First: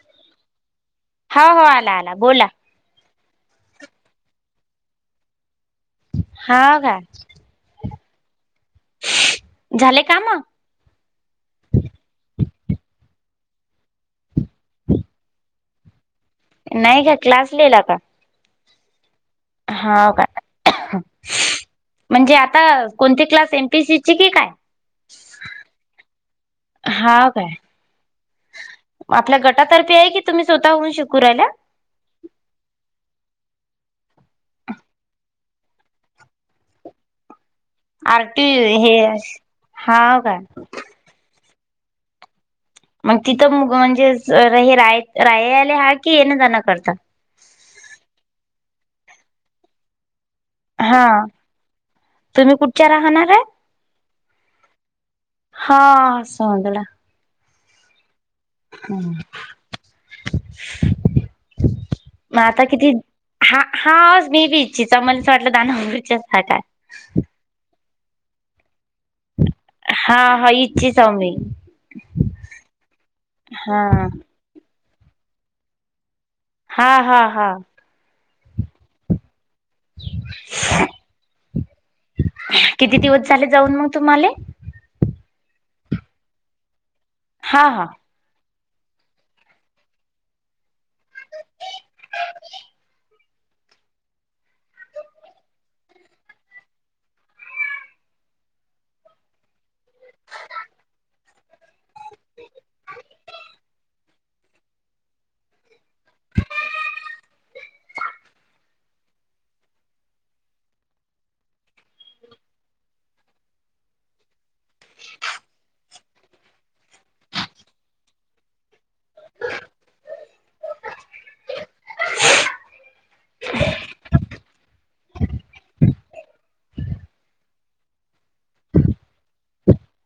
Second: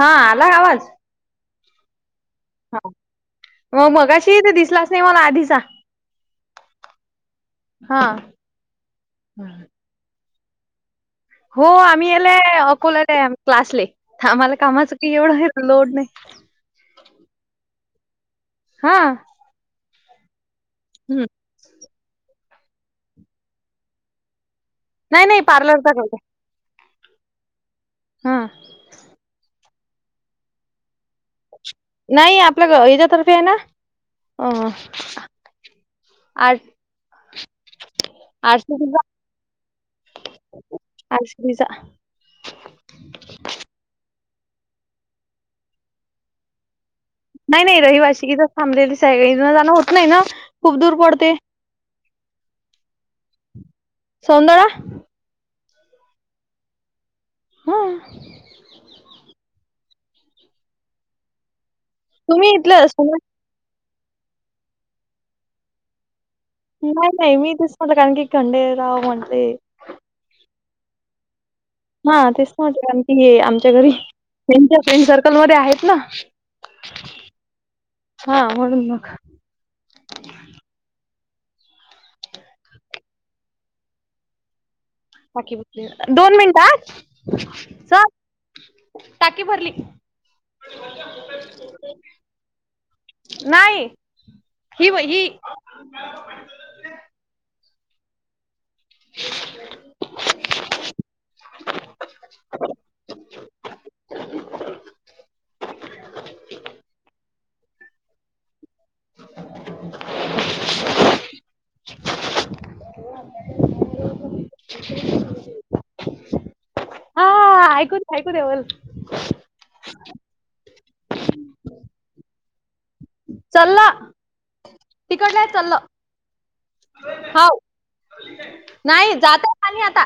हा. आला आवाज? हो हो. आला आला. बोला. हो. म मगाशी तर दिसलाच नाही मला आधीचा. हां का? हा झाले काम? हो आम्ही यालाय अकोल्यालाए आम्ही क्लासले. आम्हाला कामाच काही एवढं लोड नाही. नाही ग क्लास [unintelligible] हां. हाव का? म्हणजे आता कोणते class? M P S C चे की काय? नाही नाही पार्लर कत हा काय? हा आपल्या गट- गटा तर्फे आहे की तुम्ही स्वतःहून शिकू राह्यल्या? नाही आपलं ह्याच्यातर्फे आहे ना? अ- आज- आर टी हे. हा का? तुमचा मग तिथं मुग म्हणजे हे राय रायाले आहहे की येण जाण करता? नाही नाही. रहिवासी इथंच थांबलेले आहे सगळे. येण जाण होत नाही ना? खूप दूर हहां. पडते तुम्ही कुठच्या राहणाऱ्या? सौंदळा हा. सौंदळा. हम्म. हम्म. मग तुम्ही आता इथलं किती- हा हा. मी [unintelligible] मला असं वाटलं दानापुर च्या आहेत काय? नाही नाही. मी इथंच [unintelligible] की खंडेराव म्हणते हा हा. इच्छीचा हाव मी. हा. तेच त म्हटलं की आमच्या हा घरी त्यांच्या फ्रेंड सर्कलमध्ये आहेत ना? हा हा हा. हा. म्हणून मग. किती दिवस झाले जाऊन मग तुम्हाले? ओके. दोन मिनट हा हा हं. टाकी भरली. नाही. हि ब ही. वरगी गाडी चा आवाज ग्लास पडल्याचा आवाज गाडीचा आवाज यांना बदल होणार आहे की नाही हा. आ ऐकू दे. ऐकू देवल. मशीन चा आवाज चाल्ला तिकडल्या यात चाल्लं. हाव नाही जातो खाली आता.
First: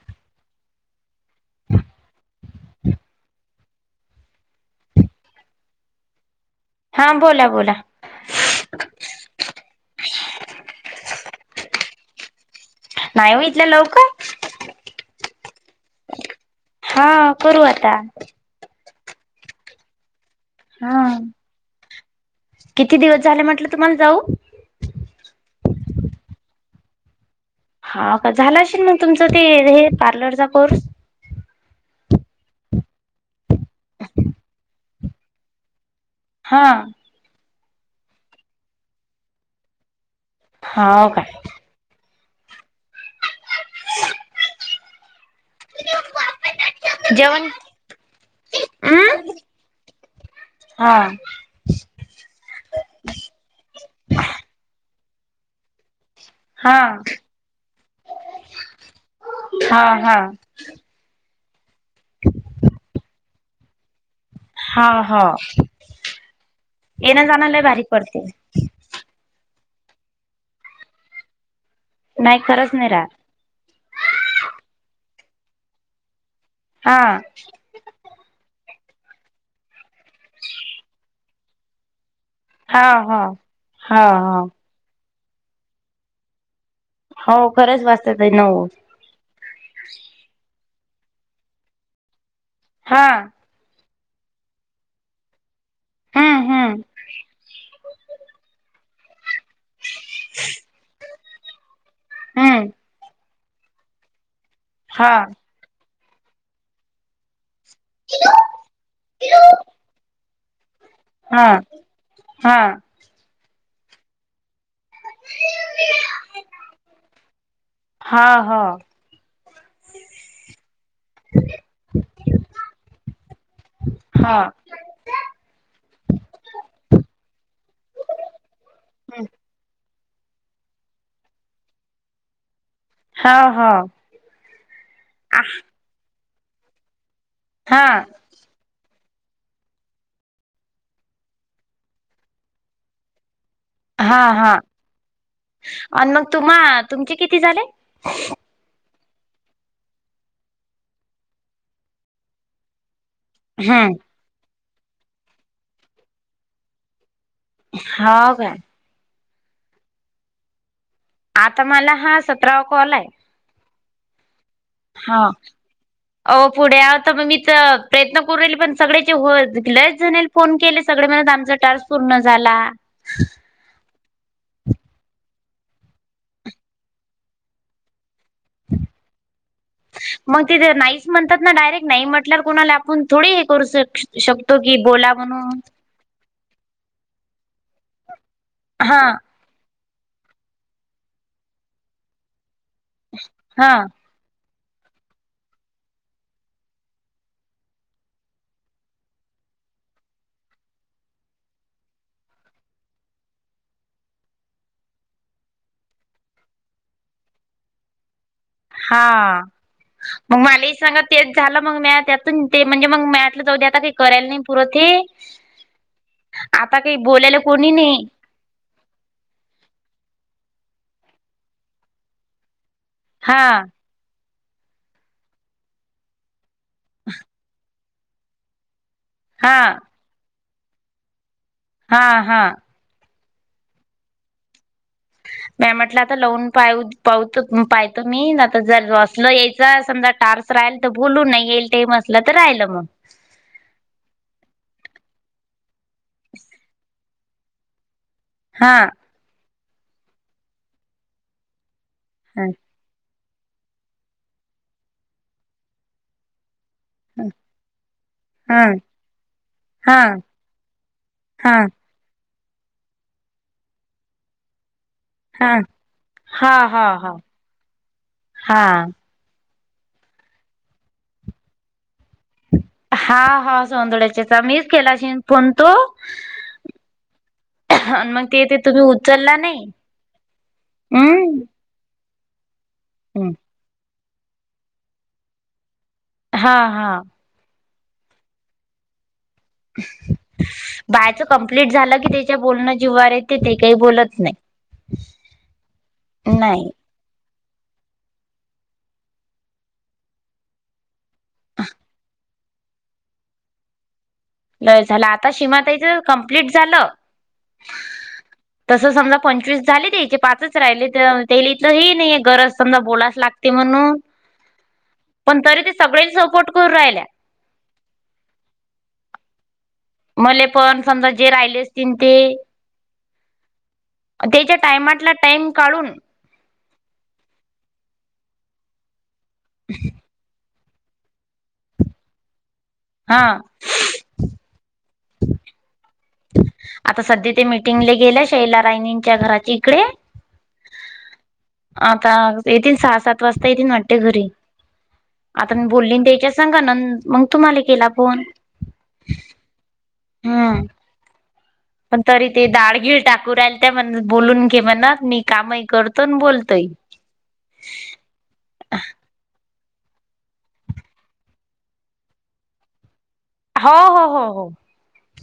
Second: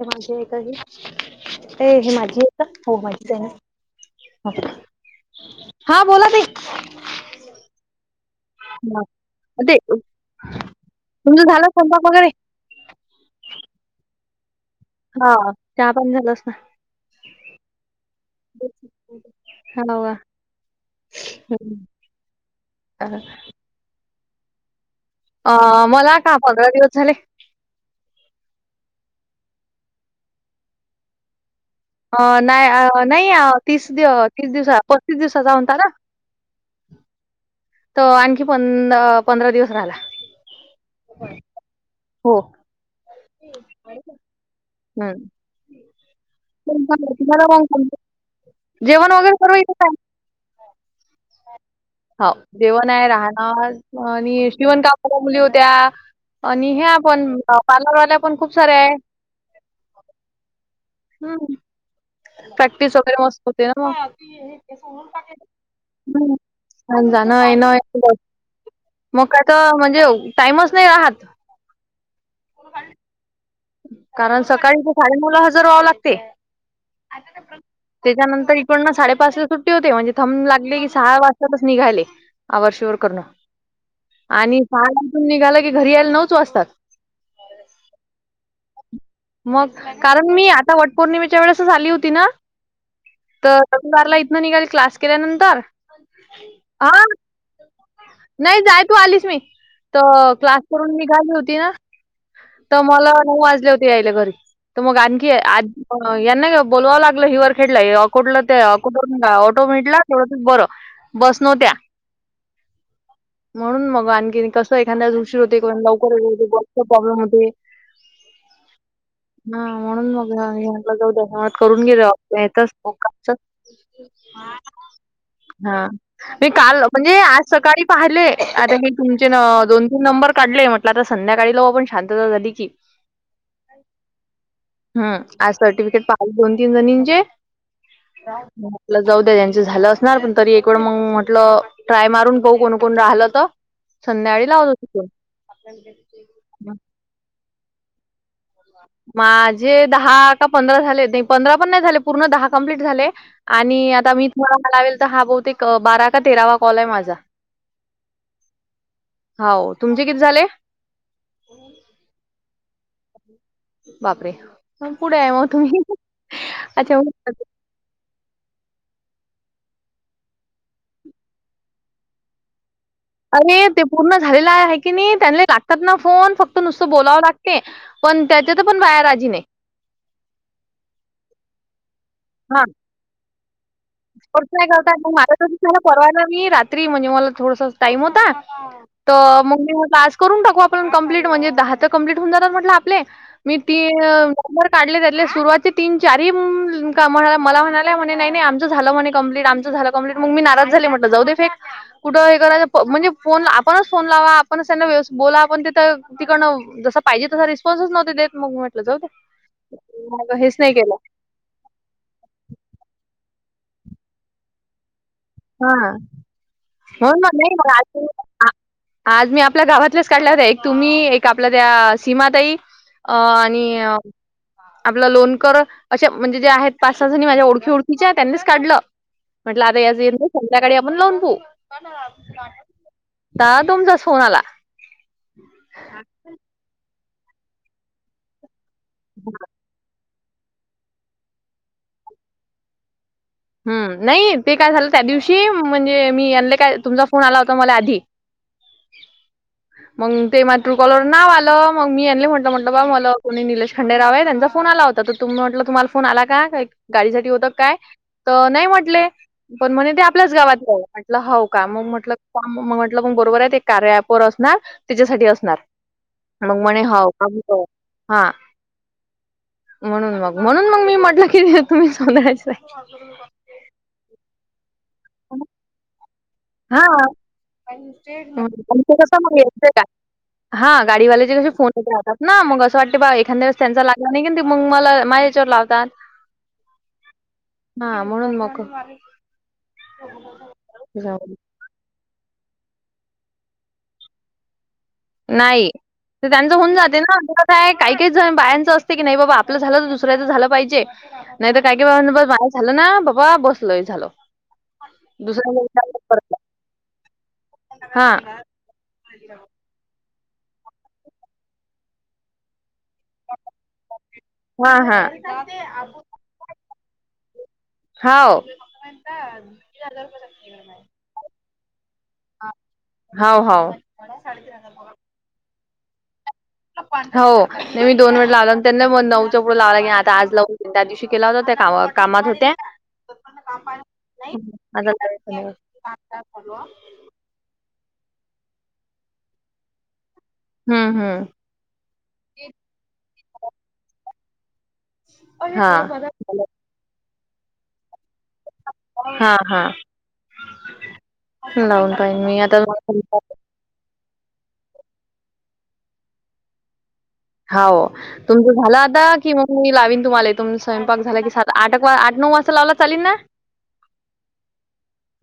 हे माझी आहे का ह माझी आहे का हो माझीच आहे ना. हा बोला ताई हां बोला बोला. ह ते तुमचा झाला स्वयंपाक वगैरे नाही हो इथल्या लवकर हा चहा पाणी झालं असणार. हा करू आता. हा नवा. हा. हा. किती दिवस झाले म्हटलं तुम्हाला जाऊ. अ मला का पंधरा दिवस झाले. हा का झालं असेल मग तुमचं ते हे पार्लरचा कोर्स. अ नाही नाही तीस दि तीस दिवसा पस्तीस दिवसाचा होताना. हा. तर आणखी पंधरा दिवस राहणार. आ होय काय. हो. तुमचा झाला की माझ्या जेवण कॉल संपते. जेवण अं वगैरे सर्व इथेच आहे. हा. हाव जेवण आहे राहणार आणि शिवण कामवाल्या मुली होत्या. आणि हा ह्य पण पार्लरवाल्या खूप साऱ्या आहे. हा हा हम्म प्रॅक्टिस वगैरे मस्त होते ना मग. हा हो. ह म्हज नाय नाय पडते मग काय तर, म्हणजे टाईमच नाही राहात. नाही खरंच नही राहत. कारण सकाळी तिथं साडे-नऊला हजर व्हावे लागते. हा त्याच्यानंतर एकडन साडे-पाच ला सुट्टी होते म्हणजे थंब लागले की सहा वाजतातच निघाले. आवर हा शोयर हा करणं हा हा आणि पाचला इथून निघालं की घरी यायला नऊच वाजतात. हो खरंच वाजता ताई नऊ मग कारण मी आता वट पौर्णिमेच्या वेळेसच आली होती ना. हां. तर दुपारला इथनं निघाली क्लास केल्यानंतर हम्म हम्म. हा नाही जाय तू आलीस मी, तर क्लास करून निघाली होती ना. हम्म त मला नऊ वाजले होते यायला घरी तर मग हा आणखी यांना बोलवावं लागलं हिवर खेडीला कुठलं ते कुठून ऑटो भेटला. बरं. बस हा-हा. म्हणुन मग आणखी तसं कसं एखाद्या वेळेस उशीर होते लवकर [inaudible] खुप प्रॉब्लेम होते. हा ह हा हा. हा म्हणून मगला जाऊ धशन्यवाद करून गेले येतच [unintelligible] हा हा मी काल म्हणजे आज सकाळी काढले आता मी तुमचे नं दोन-तीन नंबर काढले, म्हटलं आता संध्याकाळी लाऊ आपण शांतता झाली की. हाव हाव हम्म आज सर्टिफिकेट पाहूं दोन-तीन जणींचे हा मं म्हटलं जाऊ दे ह्याचं झालं असणार पण तरी एक वेळ मंग म्हटलं ट्राय मारून बघू पुन्हा आल त हा हा अन् मग तुम्हा तुमचे किती झाले? माझे दहा का पंधरा झालेत, पंधरा पण नाय झाले पूर्ण दहा कंप्लीट झाले. आणि हम्म आता मी तुम्हाला लावेल त हा बहुतेक बारा का तेरावा कॉल आहे माझा. हाव काय. हाव तुमचे किती झाले? आता मला हा सतरावा कॉल आहे. बापरे! मग हा पुढे आहे मग तुम्ही आहो पुढे अच्छा आव त मग- मी त प्रयत्न करू राहिले पण सगळ्याचे होत लईच जणीला फोन केले सगळे म्हणत, आमचा टास्क पूर्ण झाला. [inaudible] अरे ते पूर्ण झालेलं हाय हाय की नी, त्यांना ही लागतात ना फोन फक्त नुसतं बोलावं लागते. पण त्याच्या त पण बायां राजी नाय. म ते तर नाहीच म्हणतात ना डायरेक्ट नाही म्हटल्यावर कोणाला आपण थोडी हे करू शक तर शकतो काय की करतात मग बोला लागतच म्हणून नाय ना परवा ना मी रात्री म्हणजे मला थोडसाचं टाइम होता. हा त मंग मी म्हंटल आज करून टाकू आपण कंप्लीट म्हणजे दहा तर कंप्लीट होऊन जातात म्हंटले आपले मी हा ती अ काढले त्यातले सुरुवातचे तीन चारी म्हणा मला म्हणा म्हणे नाही आम झालं म्हणे कंप्लीट आमचं झालं कंप्लीट मंग मी नाराज झाले, म्हंटल जाऊ दे कुठं हे करायचं म्हणजे फोन आपणच फोन लावा, आपणच त्यांना व्यवस्थित बोला, आपण तिथं तिकडण जसं पाहिजे तसा रिस्पॉन्सच नव्हते देत. मग म्हटलं जाऊ दे. हा, मग मंग हेच माले नाही ही केलं. सांगा तेच झालं मग म्या त्यातून ते म्हणजे मग म्या म्हटलं जाऊ दे आता काय करायला नाय पुरंत हे हा आता काही हो ना बोलायला नाही कोणी मग असे आ आज मी आपल्या गावातल्याचे काढल्या होत्यात एक तुम्ही एक आपल्या त्या सीमाताई अ हा आणि आपलं लोनकर अशे म्हणजे जे आहेत पाच सहा जनी माझ्या ओळखी ओळखी खिच्या त्यांनीच काढलं हा म्हटलं आता या संध्याकाळी आपण लावून पाहू हा हा. तवा तुमचा फोन आला. म्या म्हटलं आता लावून पाहू पाहूत पाहतं मी आता जर असलं यायच समजा टार्कस राहिल तर बोलून नाही येईल ते म टाइम असलं तर राहिलं मग. हम्म नाही ते काय झालं त्या दिवशी म्हणजे मी यानंले काय तुमचा फोन आला होता मला आधी हा मंग ते म ट्रूकॉलवर नाव आलं मग मी आणले हा म्हंटलं म्हणट बा मला कोणी निलेश खंडेराव आहे त्यांचा फोन आला होता त तुम्ही म्हटलं तुम्हाला फोन आला का गाडीसाठी होतं क काय? त हा नाय म्हटले पण म्हणे हा ते आपल्याच गावातले हाय म्हटलं हाऊ हा का मग म्हटलं मग म्हटलं मग बरोबर आहे ते कार्या अँप वर असणार. त्याच्यासाठी हा असणार हा मग म्हणे हा हव हा का [unintelligible] हा म्हणून मग म्हणून मंग मी म्हटलं की तुम्ही चं [unintelligible] हा हा सोधड्याचे मीच केला असेन फोन तो हा. मग ते ते तुम्ही कस उचलला म नाही. [unintelligible] हा गाडीवाल्याचे हम्म कसे फोन आता- ना मग असं वाटंत बा, एखाद्यावेळेस त्यांचा लागला नाही की, ते मग मला माझ्या याच्यावर लावतान. हा हा. हा म्हणून मग- बायच जाऊ कमप्लीट झालं की, त्याच्या बोलणं जिवावर येते ते काही बोलत नाही. नाही, तर त्यांचं नाही होऊन जात- ना [unintelligible] काही काहीच बायांचं असते की, नाही बाबा आपलं झालं तर दुसऱ्याचं झालं पाहिजे. नाही तर, काय काय बा बस माझ झालं ना, बाबा बस लय झाल. लय झालं आता, सीमाताईच कमप्लीट झालं. हा तस समजा पंचवीस झाले, त्याचे पाच राहिले त्याइले तरी, नाही हे गरज समजा बोला. लागते म्हणून, हा पण तरी ते हा सगळ्यां सपोर्ट करून राहिल्या. हाव. मले पण समजा, जे राहिले असतील ते- हाव हाव. तेच्या टायमातला टाइम काढून- हो तुम्ही दोन वेळेस लावला, त्यांना मग नऊचा पुढ लावाव लागेल आता आज लाव- त्या दिवशी केला होता, त्या कामात होत्या. हा. चालू [unintelligible] आता सध्या ते मीटिंगले गेल्या, शैला रायनींच्या घराचा इकडे. हम्म. हम्म. आता येतील सहा, सात वाजता येतील वाटते घरी. आता बोलली हा. त्याच्या संगाना मग तुम्हाला केला फोन. हा हा. हम्. लावून पण पाहिन तरी मी ते आता दाडगिळ टाकू राहीले. त्या म्हण, बोलून घे म्हण मी कामही करतो बोलतोय. हाव, तुमचं झालं आता- कि मग मी लावीन तुम्हाला तुमच स्वयंपाक झाला कि, आठ आठ, नऊ वाजता लावला तर चालेल ना? हो, हो, हो, हो.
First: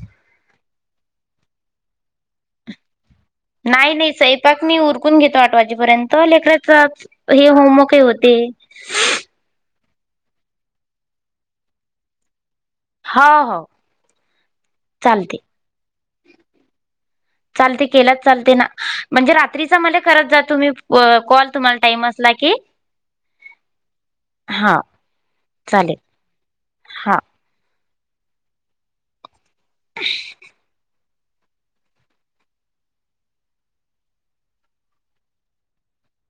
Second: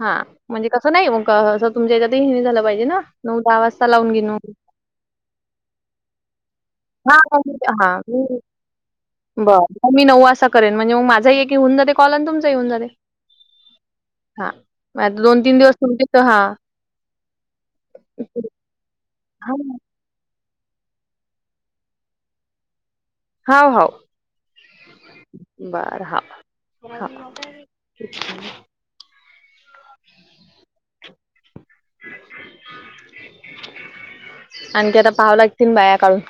हा, म्हणजे कसं नाही मगं तुमच्या याच्यात हे झालं पाहिजे ना? नऊ दहा वाजता नाही, नाही, लावून घेन स्वयपाक मी उरकून घेतो, आठ वाजेपर्यंत लेकरायच- हा हे होमवर्क ही होते. बर. मग मी नऊ वाजता करेन, म्हणजे मंग माझाही एक होऊन जाते कॉल आणि तुमचाही होऊन जाते. हो हो हा, म आता चालते दोन तीन दिवस तुमचा [unintelligible] हा. चालतय की, केलाच चालते ना, म्हणजे हां, रात्री मला- करत जा तुम्ही, कॉल तुम्हाला टाईम असला की. हाव, हाव, हा चालेल बर हा, हा. आहे [inaudible] ह [unintelligible] आणखी आता पाहावं लागतील, बाया काढून-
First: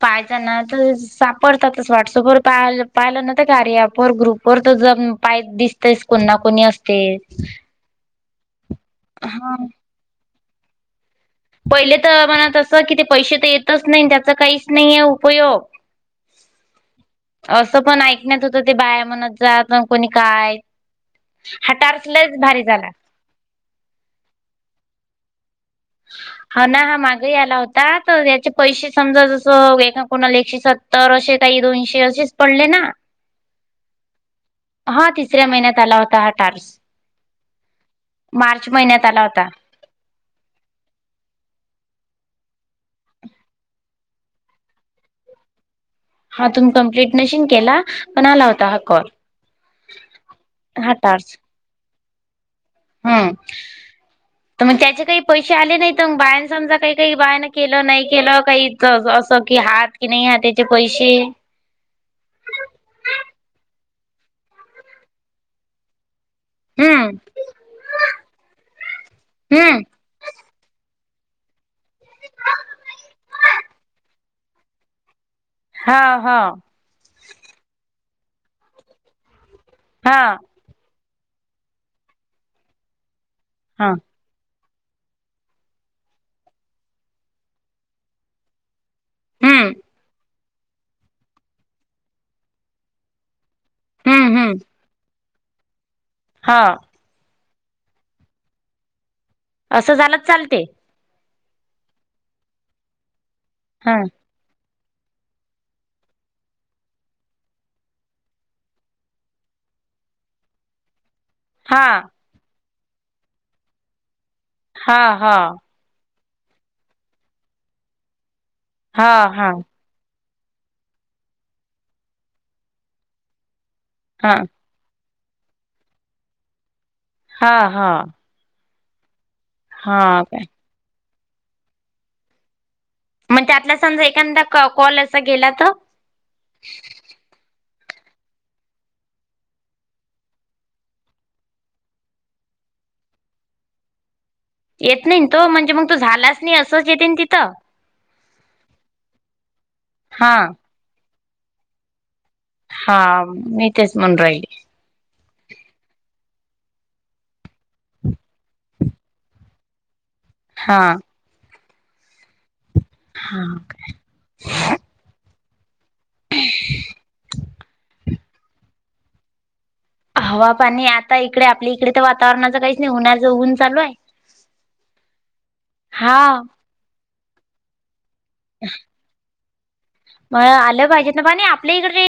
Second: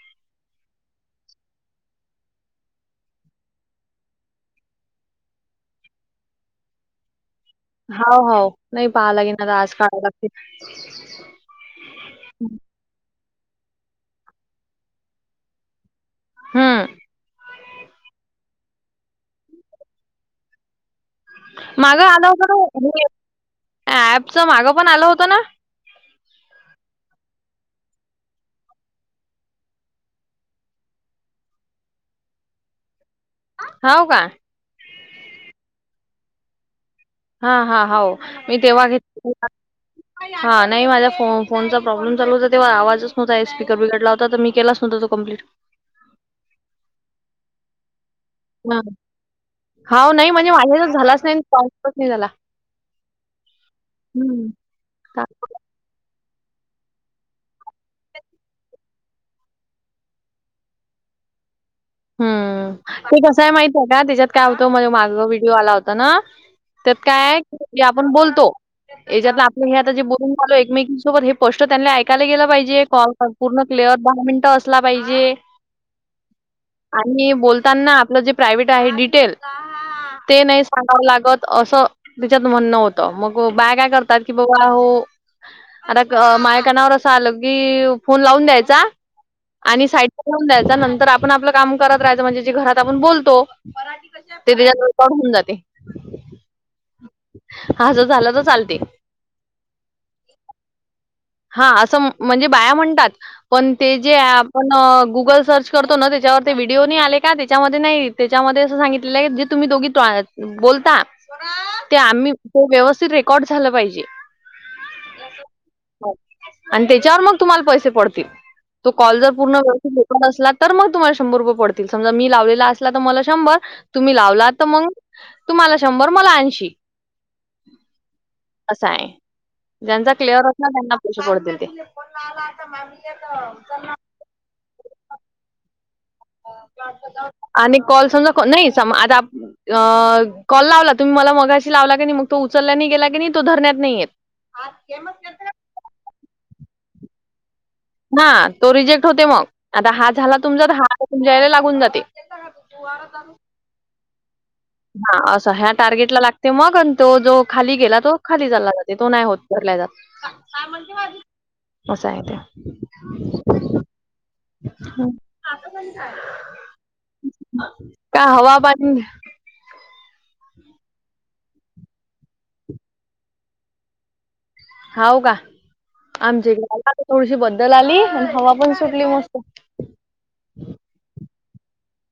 पाहिज ना, तर सापडतात व्हॉट्सअपवर पा पाहिलं ना तर गप [unintelligible] वर ग्रुप. परत जण पाय दिसतेस, कोण ना कोणी असते. होा हो नाही पहाला गेणार हा. आज काळालाग [unintelligible] पहिले तर मनात असं कि, ते पैसे तर येतच नाही, त्येचा काहीच नाही आहे उपयोग. हं. असं पण ऐकण्यात होत ते, बाया म्हणत जात पण कोणी काय? हा माग टार्च आलं लयच भारी होत झाला. ना ऍपच मागं पण आलं होतं ना हा ना हा मागही आला होता तर याचे पैसे समजा जस एका कोणाला एकशे स तर असे काही दोनशे असेच पडले ना हो का हा तिसऱ्या महिन्यात आला होता हा टार्स हा हा हो मी मार्च तेव्हा महिन्यात आला घेतली [inaudible] हा नाही माझ्या फो फोनचा प्रॉब्लेम चाल होता तेव्हा आवाजच नव्हता आहे स्पीकर बिघडला होता तर मी केला नव्हता तो कम्प्लीट हा तुम्ही कंप्लीट नशीन केला. पण आला होता हा ह कॉल हा नाही म्हणजे माझ्याचा हा झालाच नाहीच नाही झाला हम हं. तर मग त्याचे काही पैसे आले नाही. मग बायन समजा काही काही बायन केलं नाही केलं काही असं की हात की नाही हाताचे पैसे हम्म ते कसं आहे माहित आहे का त्याच्यात काय होतं मण माझ व्हिडिओ आला होता ना त्यात हम्म काय आहे आपण बोलतो याच्यात आपण हे हम्म आता जे बोलून चालो एकमेकीसोबत हे पोष्टट त्यांनी ऐकायला गेलं पाहिजे कॉल पूर्ण क्लिअर दहा मिनिटं असला पाहिजे हा हा. आणि बोलताना आपलं जे प्रायव्ट आहे डिटेल हा ते नाही गाव लागत असं त्यािच्यात म्हणणं होतं मग बा काय हा करतात कि बाबा हो आता माझ्या कानावर असं आलं की फोन लावून द्यायचा हम्म आणि साईेऊन द्यायचा नंतर आपण आपलं काम करत राहायचं म्हणजे जे घरात आपण बोलतो परा हम्म हम्म कच्यावर पण होऊन जाते हा हा ज झाला तर चालते असं झालंच चालते हा असं म्हणजे बाया म्हणतात पण हा ते जे पण गुगल सर्च करतो ना त्याच्यावर ते व्हिडिओ नाही आले का त्याच्यामध्ये नाही त्याच्यामध्ये असं सांगितलेलं ज तुम्ही दोघी बोलता हा ते आम्ही तो व्यवस्थित रेकॉर्ड झाला पाहिजे. हा हा आणि त्याच्यावर मग तुम्हाला पैसे पडतील तो हा कॉल जर पूर्ण हा कर न असला तर मग तुम्हाला शंभर रुपये पडतील समजा मी लावलेला असला तर मला शंभर तुम्ही हा लावला तर मग तुम्हाला शंभर मला ऐंशी हा हा असं आहे ज्यांचा हा क्लिअर काय होत ना त्यांना पैसे पडतील ते म्हणजे आला समजा एखादा क कॉल असा गेला तर आणि कॉल समजा नाही सम आता अ कॉल लावला तुम्ही मला मगाशी लावला की नाही मग तो उचलल्याने गेला की नाही तो धरण्यात नाहीयेत येत नाही तो म्हणजे मग तो झालाच नाही असंच येते ना तिथं ह तो रिजेक्ट होते मग आता हा झाला तुमचा तर हा तुमच्याला लागून जाते हा मी तेच म्हून राहिली हा असं ह्या टार्गेट लागते मग तो जो खाली गेला तो खाली चालला जाते तो नाही होतरलाय जातो हा ण असं आहे ते हा ओके का हवा बन हवा पाणी आता इकडे आपल्या इकडे तर वातावरणाचं काहीच नाही होणार जऊन चालू आहे हाव का हा आमच्या इकडे आला थोडीशी बद्दल आली आणि हवा पण सुटली मस्त म आलं पाहिजेत ना पाणी. आपल्या इकडचे